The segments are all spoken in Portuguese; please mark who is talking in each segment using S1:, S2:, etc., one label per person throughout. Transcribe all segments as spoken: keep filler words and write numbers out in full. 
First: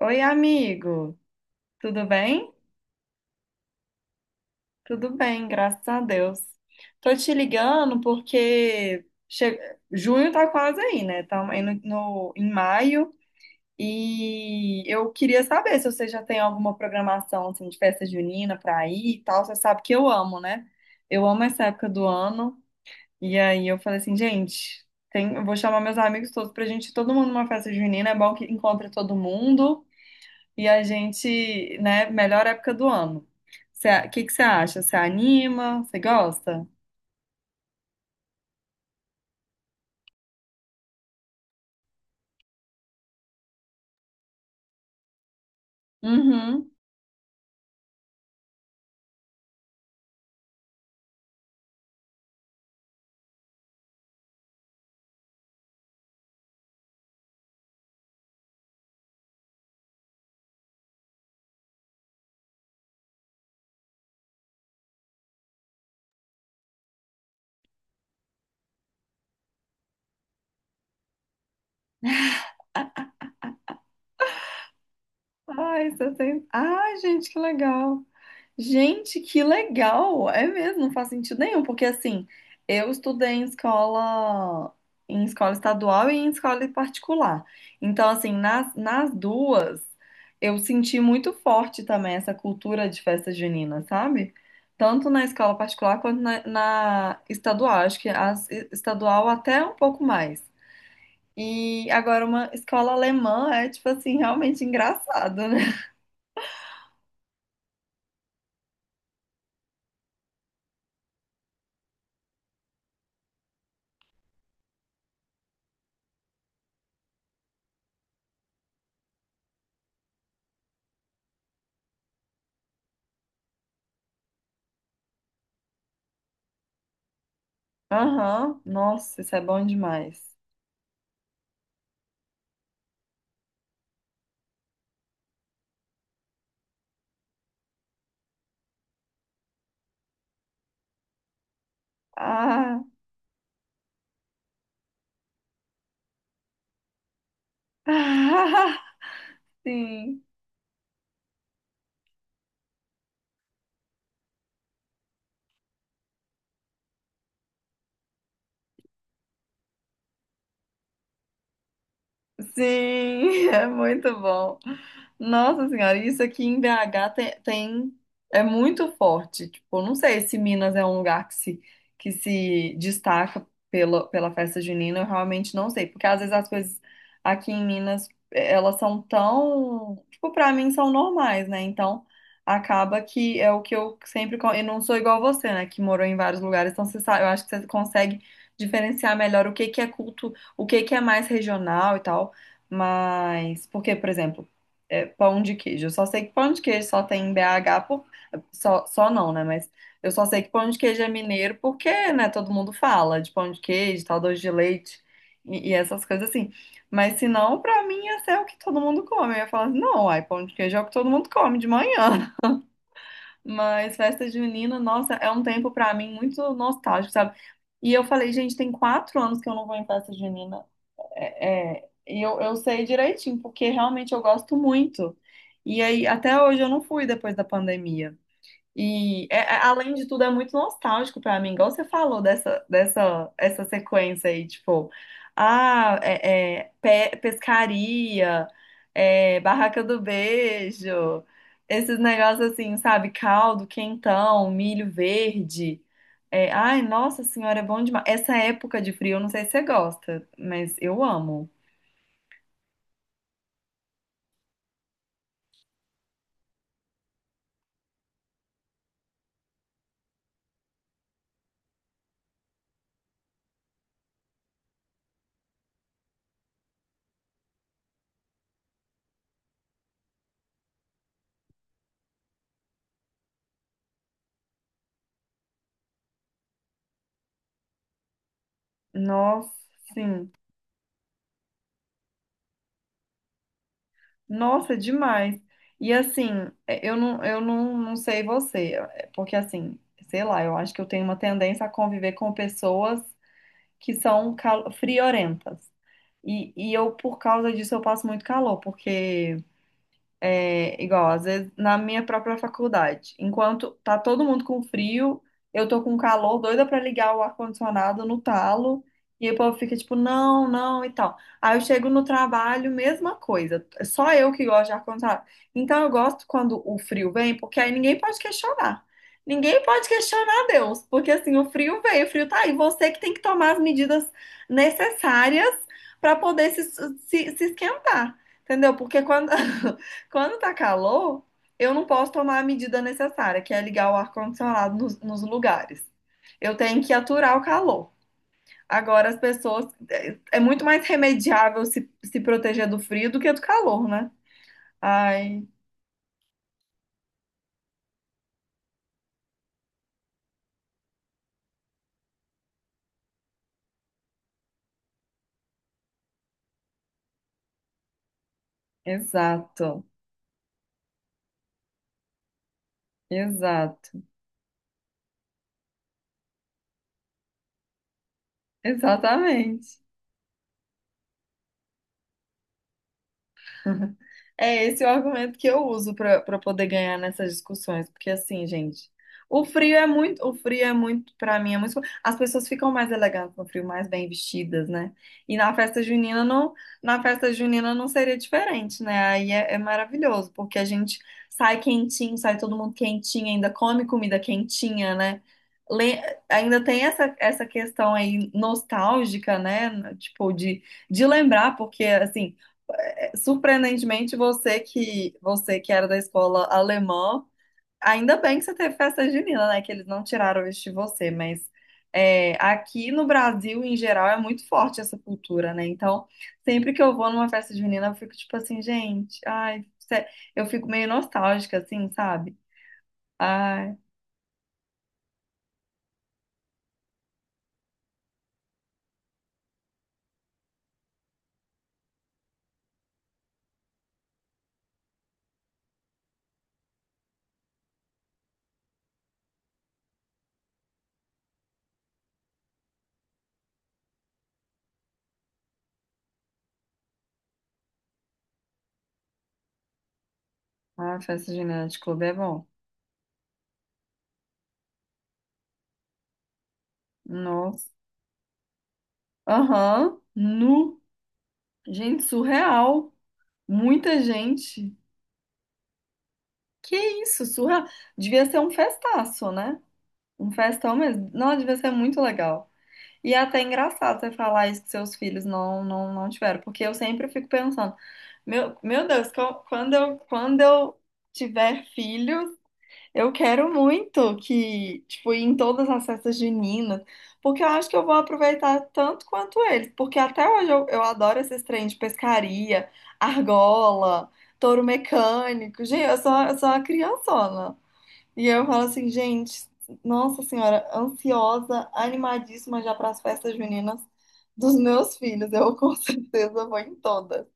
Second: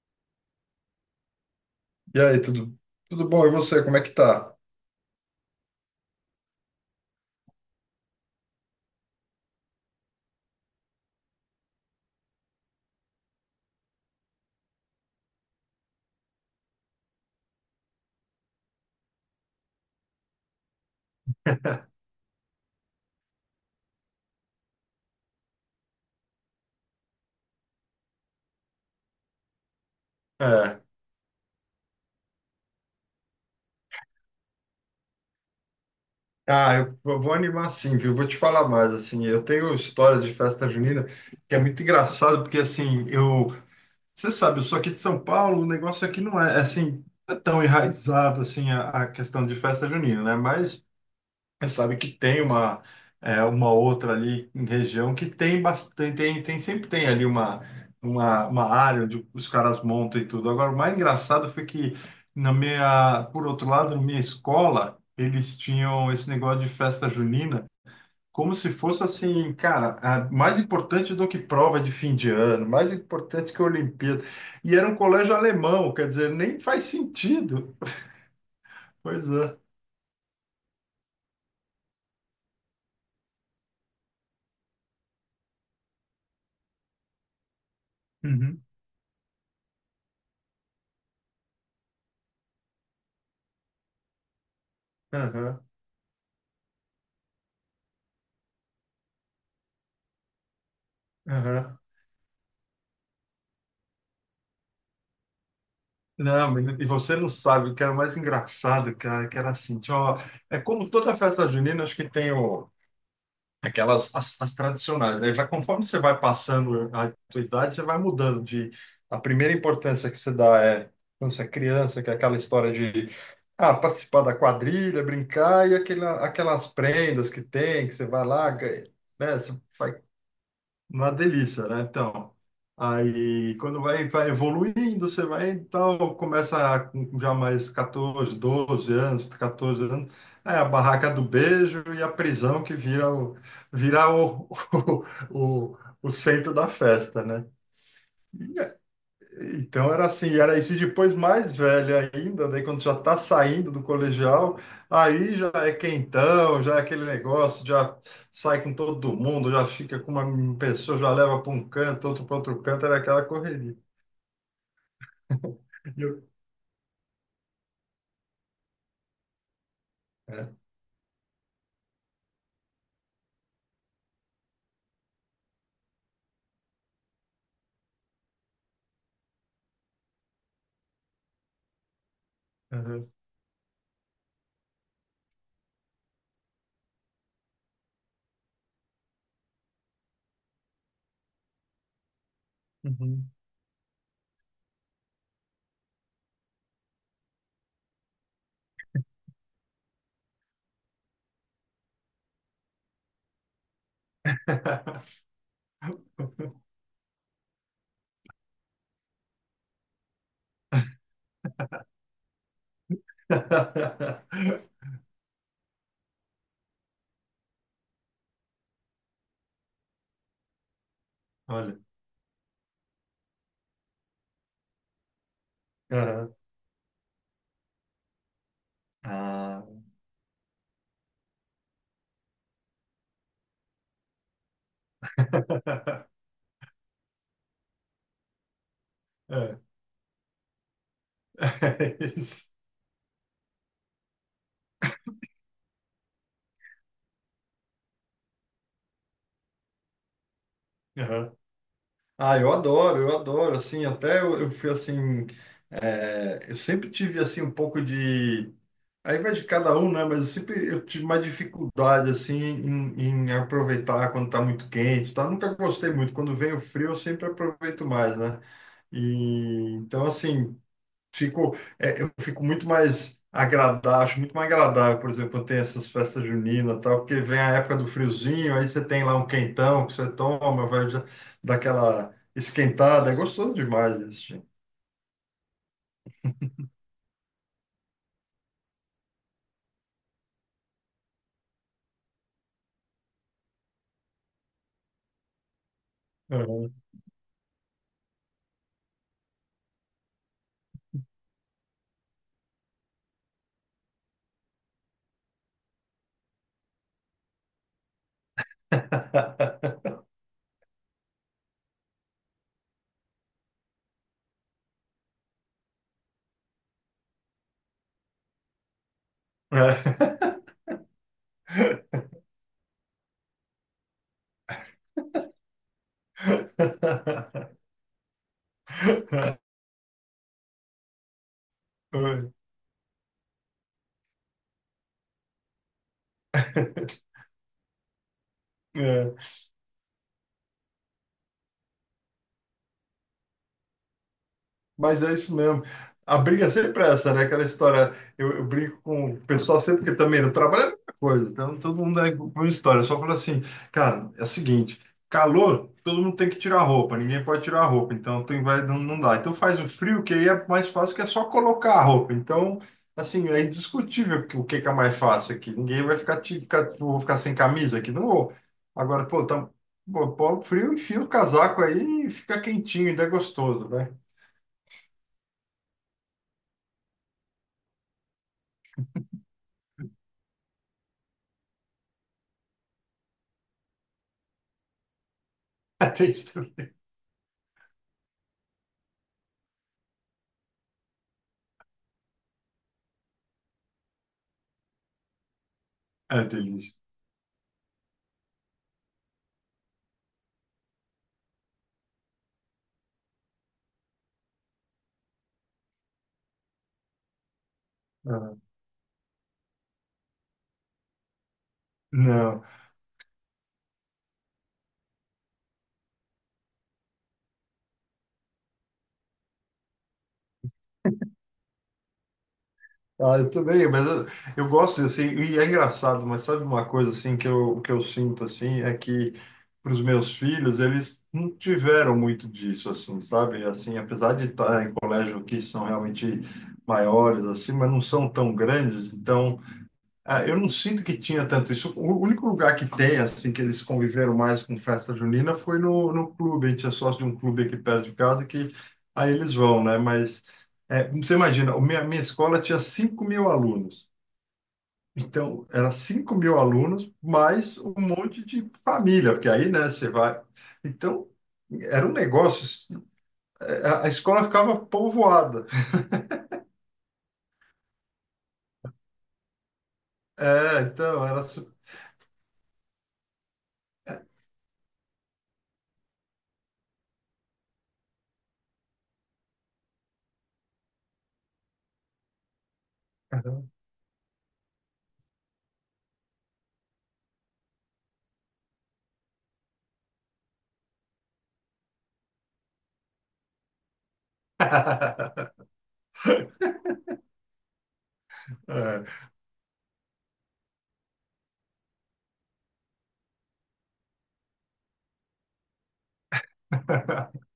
S1: Oi, amigo. Tudo
S2: E aí,
S1: bem?
S2: tudo, tudo bom? E você, como é que tá?
S1: Tudo bem, graças a Deus. Tô te ligando porque che- junho tá quase aí, né? Estamos aí no, no- em maio e eu queria saber se você já tem alguma programação assim, de festa junina pra ir e tal. Você sabe que eu amo, né? Eu amo essa época do ano. E aí eu falei assim, gente, tem... eu vou chamar meus amigos todos pra gente ir todo mundo numa festa junina. É bom que encontre todo mundo. E
S2: É.
S1: a gente, né, melhor época do ano. O que que você acha? Você anima? Você gosta?
S2: Ah, eu, eu vou animar, sim, viu? Vou te falar mais, assim, eu tenho história de festa junina que é muito engraçado, porque, assim, eu... Você sabe, eu sou aqui de São Paulo, o negócio aqui não é, é,
S1: Uhum.
S2: assim, não é tão enraizado, assim, a, a questão de festa junina, né? Mas você sabe que tem uma, é, uma outra ali em região que tem bastante, tem, tem- sempre tem ali uma, uma, uma área onde os caras montam e tudo. Agora, o mais engraçado foi que na minha, por outro lado, na minha escola, eles tinham esse negócio de festa junina como se fosse assim, cara, a- mais importante do que prova de fim de ano, mais importante que a Olimpíada. E era um colégio
S1: Ai,
S2: alemão, quer
S1: você
S2: dizer,
S1: tem...
S2: nem faz
S1: Ai, gente, que
S2: sentido.
S1: legal. Gente,
S2: Pois
S1: que
S2: é.
S1: legal! É mesmo, não faz sentido nenhum, porque assim, eu estudei em escola, em escola estadual e em escola particular. Então, assim,
S2: Uhum.
S1: nas, nas duas, eu senti muito forte também essa cultura de festa junina, sabe? Tanto na escola
S2: Aham,
S1: particular quanto na, na estadual. Acho que a estadual até um pouco mais.
S2: aham.
S1: E agora, uma escola alemã é, tipo assim, realmente engraçado, né?
S2: Não, menino, e você não sabe o que era mais engraçado, cara, que era assim, tinha uma- é como toda festa junina, acho que tem o, aquelas, as, as tradicionais, né? Já conforme você vai passando a tua idade, você vai mudando de, a primeira importância que você dá é, quando você é criança, que é aquela história de, ah, participar da quadrilha, brincar, e aquela, aquelas prendas que tem, que você vai lá,
S1: Aham,
S2: ganha,
S1: nossa,
S2: né?
S1: isso é
S2: Você
S1: bom
S2: vai
S1: demais.
S2: uma delícia, né? Então, aí quando vai, vai evoluindo, você vai, então, começa com já mais catorze, doze anos, catorze anos, é a barraca do beijo e a prisão que
S1: Ah,
S2: vira o, vira o, o, o, o centro da festa, né? E então era
S1: sim.
S2: assim, era isso. E depois mais velha ainda, daí quando já está saindo do colegial, aí já é quentão, já é aquele negócio, já sai com todo mundo, já fica com uma pessoa, já leva para um canto, outro para outro canto, era aquela
S1: Sim, é
S2: correria.
S1: muito bom. Nossa Senhora,
S2: E
S1: isso
S2: eu-
S1: aqui em B H tem, tem- é muito forte. Tipo, não sei se
S2: É,
S1: Minas é um lugar que se, que se destaca pela, pela festa junina, eu realmente não sei, porque às vezes as coisas aqui em Minas, eh, elas são tão, tipo, pra mim são normais, né? Então, acaba
S2: aham,
S1: que é o que eu sempre, co- e não sou igual você, né, que morou em vários lugares, então você sabe, eu acho que você consegue diferenciar melhor o que que é culto, o que que é mais regional e tal.
S2: uhum.
S1: Mas, porque, por exemplo, é, pão de queijo. Eu só sei que pão de queijo só tem em B H, por... só, só não, né? Mas eu só sei que pão de queijo é mineiro porque, né, todo mundo fala de pão de queijo, tal, doce de leite e, e essas coisas assim. Mas se não, pra mim, ia ser o que todo mundo come. Eu ia falar assim, não, ai, pão de queijo é o que todo mundo come de manhã. Mas festa junina, nossa, é um tempo pra mim muito nostálgico, sabe? E eu falei, gente, tem quatro anos que eu não vou em festa junina. É,
S2: Olha.
S1: é, e eu, eu sei direitinho, porque realmente eu gosto muito. E aí,
S2: Aham.
S1: até hoje eu não fui depois da pandemia. E é- é-
S2: Ah.
S1: além de tudo, é muito nostálgico pra mim, igual você falou dessa, dessa essa sequência aí, tipo, ah, é, é, pe- pescaria, é,
S2: É.
S1: barraca do beijo, esses
S2: É isso.
S1: negócios assim, sabe? Caldo, quentão, milho verde. É, ai, nossa senhora, é bom demais. Essa época de frio, eu não sei se você gosta, mas eu
S2: Aham.
S1: amo.
S2: Ah, eu adoro, eu adoro, assim, até eu, eu fui assim, é, eu sempre tive assim um pouco de, aí vai de cada um, né? Mas eu sempre eu tive mais dificuldade assim em, em aproveitar quando tá muito quente, tá? Nunca gostei muito. Quando vem o frio, eu sempre aproveito mais, né? E então assim, fico, é, eu fico muito mais agradável, acho muito mais agradável, por exemplo, quando tem essas festas juninas, e tal, porque vem a época do friozinho, aí você tem lá um
S1: Nossa,
S2: quentão que você
S1: sim.
S2: toma, vai já dar aquela esquentada, é gostoso demais isso, gente.
S1: Nossa, é demais. E assim, é, eu não, eu não, não sei você, é, porque assim, sei lá, eu acho que eu tenho uma tendência a conviver com pessoas que são cal- friorentas. E, e
S2: Uhum.
S1: eu, por causa disso, eu passo muito calor, porque é, igual, às vezes, na minha própria faculdade. Enquanto tá todo mundo com frio, eu tô com calor, doida pra ligar o ar-condicionado no talo, e aí o povo fica tipo, não, não, e tal. Aí eu chego no trabalho, mesma coisa. Só eu que gosto de ar-condicionado. Então eu gosto quando o frio vem, porque aí ninguém pode questionar. Ninguém
S2: É.
S1: pode questionar Deus, porque assim, o frio veio, o frio tá aí. Você que tem que tomar as medidas necessárias pra poder se, se se esquentar. Entendeu? Porque quando, quando tá calor, eu não posso tomar a medida necessária, que é ligar o ar-condicionado nos, nos lugares. Eu tenho que aturar o calor. Agora,
S2: É.
S1: as pessoas. É é muito mais remediável se, se proteger do frio do que do calor, né?
S2: Mas é isso
S1: Ai,
S2: mesmo. A briga é sempre essa, né? Aquela história. Eu, eu brigo com o pessoal sempre, porque também no trabalho é a mesma coisa. Então, todo mundo é com uma história. Eu só falo assim, cara, é o seguinte: calor, todo mundo tem que tirar a roupa, ninguém pode tirar a roupa. Então, tem, vai, não, não dá. Então, faz o
S1: exato,
S2: frio, que aí é mais fácil, que é só colocar a roupa. Então, assim, é
S1: exato,
S2: indiscutível que- o que, que é mais fácil aqui. Ninguém vai ficar, te- ficar, vou ficar sem camisa aqui, não vou. Agora, pô, tá,
S1: exatamente.
S2: pô, pô, frio, enfia o casaco aí e fica quentinho, ainda é gostoso, né?
S1: É esse o argumento que eu uso para para poder ganhar nessas discussões, porque assim, gente, o frio é muito, o frio é muito, para mim é muito, as pessoas ficam mais elegantes no frio, mais bem vestidas, né? E na festa junina
S2: Atende
S1: não,
S2: também.
S1: na festa junina não seria diferente, né? Aí é, é maravilhoso, porque a gente sai quentinho, sai todo mundo quentinho, ainda come comida quentinha, né? Le-
S2: Ah, tem
S1: Ainda
S2: isso.
S1: tem essa, essa questão aí nostálgica, né? Tipo, de, de lembrar, porque assim, surpreendentemente, você que você que era da escola alemã, ainda
S2: Ah,
S1: bem que você teve festa junina, né? Que eles não tiraram isso de você, mas é,
S2: não.
S1: aqui no Brasil, em geral, é muito forte essa cultura, né? Então, sempre que eu vou numa festa junina, eu fico tipo assim, gente, ai, sé- eu fico meio nostálgica, assim, sabe?
S2: Ah, eu também,
S1: Ai,
S2: mas eu, eu gosto assim, e é engraçado, mas sabe uma coisa assim que eu, que eu sinto assim, é que para os meus filhos, eles não tiveram muito disso assim, sabe? Assim, apesar de estar em colégio que são realmente maiores assim, mas não são tão grandes, então ah, eu não sinto que tinha tanto isso. O único lugar que tem, assim, que eles conviveram mais com festa junina foi no, no clube. A gente é sócio de um clube aqui perto de casa que aí eles vão, né? Mas é,
S1: a
S2: você
S1: festa
S2: imagina, a
S1: junina de
S2: minha, minha
S1: clube é
S2: escola
S1: bom.
S2: tinha cinco mil alunos. Então, era cinco mil alunos mais
S1: Nossa.
S2: um monte de família, porque aí, né, você
S1: Aham,
S2: vai.
S1: nu.
S2: Então, era um
S1: Gente,
S2: negócio.
S1: surreal.
S2: A a
S1: Muita
S2: escola ficava
S1: gente.
S2: povoada.
S1: Que isso, surra. Devia ser um festaço, né? Um
S2: É,
S1: festão
S2: então,
S1: mesmo.
S2: era.
S1: Não,
S2: Su-
S1: devia ser muito legal. E é até engraçado você falar isso que seus filhos não, não, não tiveram, porque eu sempre fico pensando, meu, meu Deus, co- quando eu, quando eu tiver filhos, eu quero muito que, tipo, ir em todas as festas juninas, porque eu acho que eu vou aproveitar tanto quanto eles, porque até hoje eu, eu adoro esses trens de pescaria, argola, touro mecânico. Gente, eu sou, eu sou uma criançona. E eu falo
S2: É.
S1: assim, gente, nossa senhora, ansiosa, animadíssima já para as festas juninas dos meus filhos. Eu com certeza vou em todas.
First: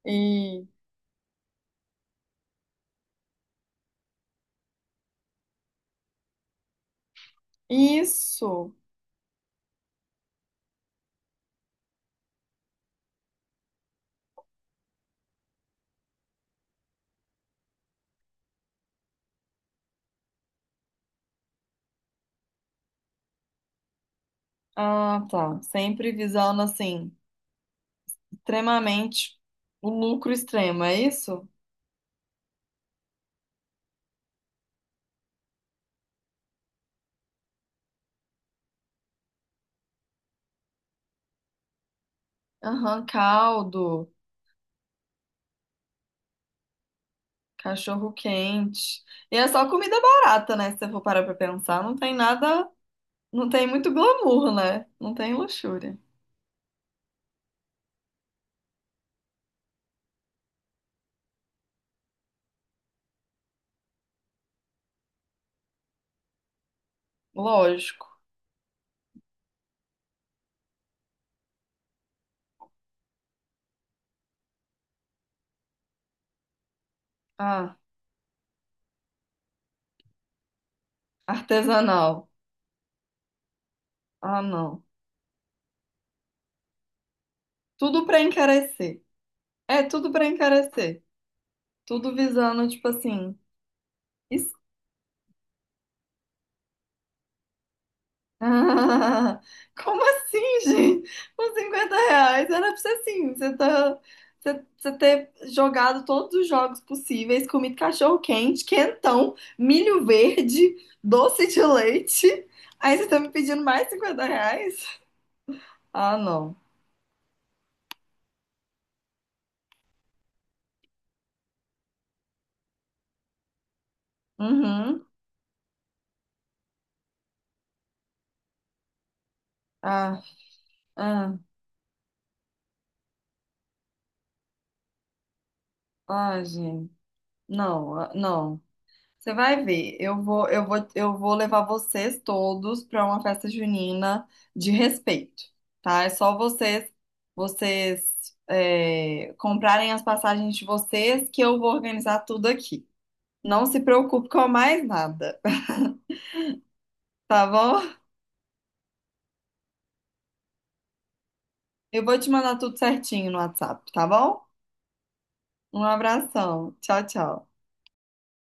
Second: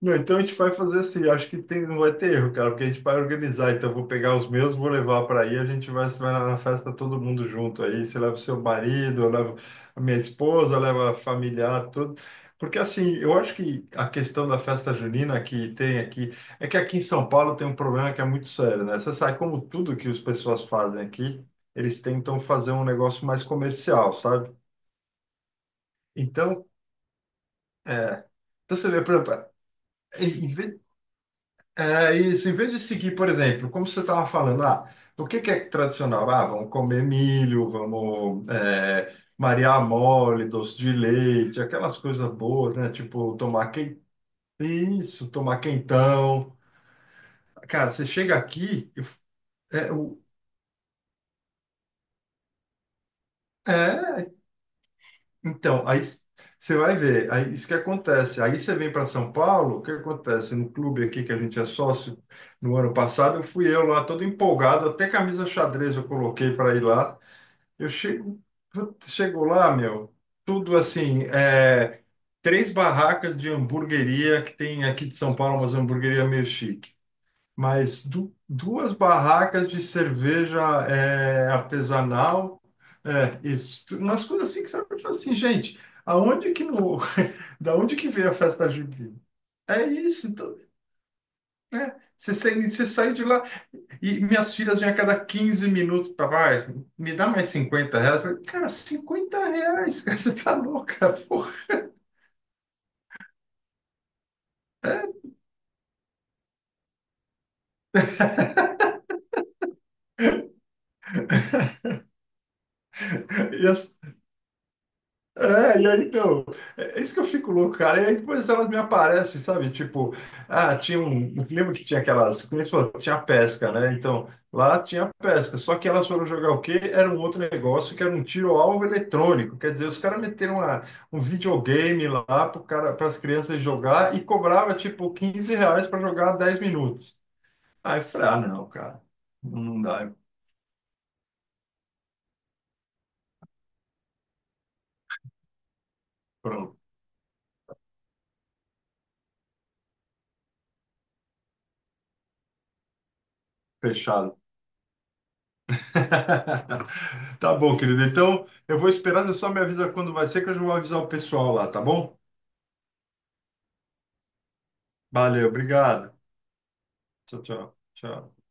S2: Não, então a gente
S1: E
S2: vai fazer assim, acho que tem, não vai ter erro, cara, porque a gente vai organizar. Então eu vou pegar os meus, vou levar para aí, a gente vai, vai, na na festa todo mundo junto aí. Você leva o seu
S1: isso.
S2: marido, eu levo a minha esposa, leva a familiar, tudo. Porque assim, eu acho que a questão da festa junina que tem aqui, é que aqui em São Paulo tem um problema que é muito sério, né? Você sabe, como tudo que as pessoas fazem aqui, eles tentam fazer um negócio mais comercial, sabe?
S1: Ah, tá. Sempre visando
S2: Então,
S1: assim,
S2: então você vê, por exemplo,
S1: extremamente o lucro extremo, é isso?
S2: é isso, em vez de seguir, por exemplo, como você estava falando, ah, o que que é tradicional? Ah, vamos comer milho, vamos é, Maria mole, doce de leite, aquelas coisas boas, né?
S1: Aham,
S2: Tipo, tomar quem...
S1: caldo,
S2: isso, tomar quentão. Cara, você
S1: cachorro
S2: chega aqui,
S1: quente.
S2: eu-
S1: E é só
S2: é,
S1: comida
S2: o-
S1: barata, né? Se você for parar pra pensar, não tem nada, não tem muito
S2: é,
S1: glamour, né? Não tem
S2: então,
S1: luxúria.
S2: aí você vai ver, aí isso que acontece. Aí você vem para São Paulo, o que acontece? No clube aqui que a gente é sócio, no ano passado, eu fui eu lá todo empolgado, até camisa xadrez eu coloquei para ir lá. Eu
S1: Lógico.
S2: chego, putz, chego lá, meu, tudo assim, é, três barracas de hamburgueria que tem aqui de São Paulo, umas hamburgueria meio chique,
S1: Ah,
S2: mas du- duas barracas de cerveja é,
S1: artesanal.
S2: artesanal, é, isso, tu- umas
S1: Ah,
S2: coisas assim que você
S1: não.
S2: olha fala assim, gente, aonde que no, da onde
S1: Tudo
S2: que
S1: pra
S2: veio a festa
S1: encarecer.
S2: junina?
S1: É,
S2: É
S1: tudo pra
S2: isso, então,
S1: encarecer.
S2: né?
S1: Tudo
S2: Você, sai-
S1: visando,
S2: você
S1: tipo
S2: sai de
S1: assim.
S2: lá e
S1: es-
S2: minhas filhas vinham a cada quinze minutos para vai, me dá mais cinquenta reais. Eu falei, cara,
S1: Ah,
S2: cinquenta reais,
S1: como
S2: cara, você tá
S1: assim, gente?
S2: louca, porra.
S1: Com cinquenta reais era pra ser assim. Você tá. Você você ter jogado todos os jogos possíveis, comido cachorro quente, quentão, milho verde, doce de leite. Aí você tá me pedindo
S2: E
S1: mais
S2: as-
S1: cinquenta reais?
S2: É, e aí,
S1: Ah,
S2: então,
S1: não.
S2: é é isso que eu fico louco, cara. E aí depois elas me aparecem, sabe? Tipo, ah, tinha um. eu lembro que tinha aquelas, como eles falam, tinha pesca, né? Então, lá
S1: Uhum.
S2: tinha pesca. Só que elas foram jogar o quê? Era um outro negócio que era um tiro-alvo eletrônico. Quer dizer, os caras
S1: Ah,
S2: meteram uma, um
S1: ah,
S2: videogame lá para as crianças jogar e cobrava, tipo, quinze reais para jogar
S1: ah,
S2: dez
S1: gente.
S2: minutos.
S1: Não,
S2: Aí eu
S1: ah,
S2: falei, ah,
S1: não.
S2: não, cara,
S1: Você vai
S2: não
S1: ver,
S2: dá.
S1: eu vou, eu vou, eu vou levar vocês todos para uma festa junina de respeito, tá? É só
S2: Pronto,
S1: vocês, vocês é, comprarem as passagens de vocês que eu vou organizar tudo aqui. Não se preocupe
S2: fechado.
S1: com mais nada, tá
S2: Tá bom,
S1: bom?
S2: querido. Então, eu vou esperar. Você só me avisa quando vai ser, que eu já vou avisar o pessoal lá, tá
S1: Eu
S2: bom?
S1: vou te mandar tudo certinho no WhatsApp, tá bom?
S2: Valeu,
S1: Um
S2: obrigado.
S1: abração, tchau,
S2: Tchau,
S1: tchau.
S2: tchau. Tchau.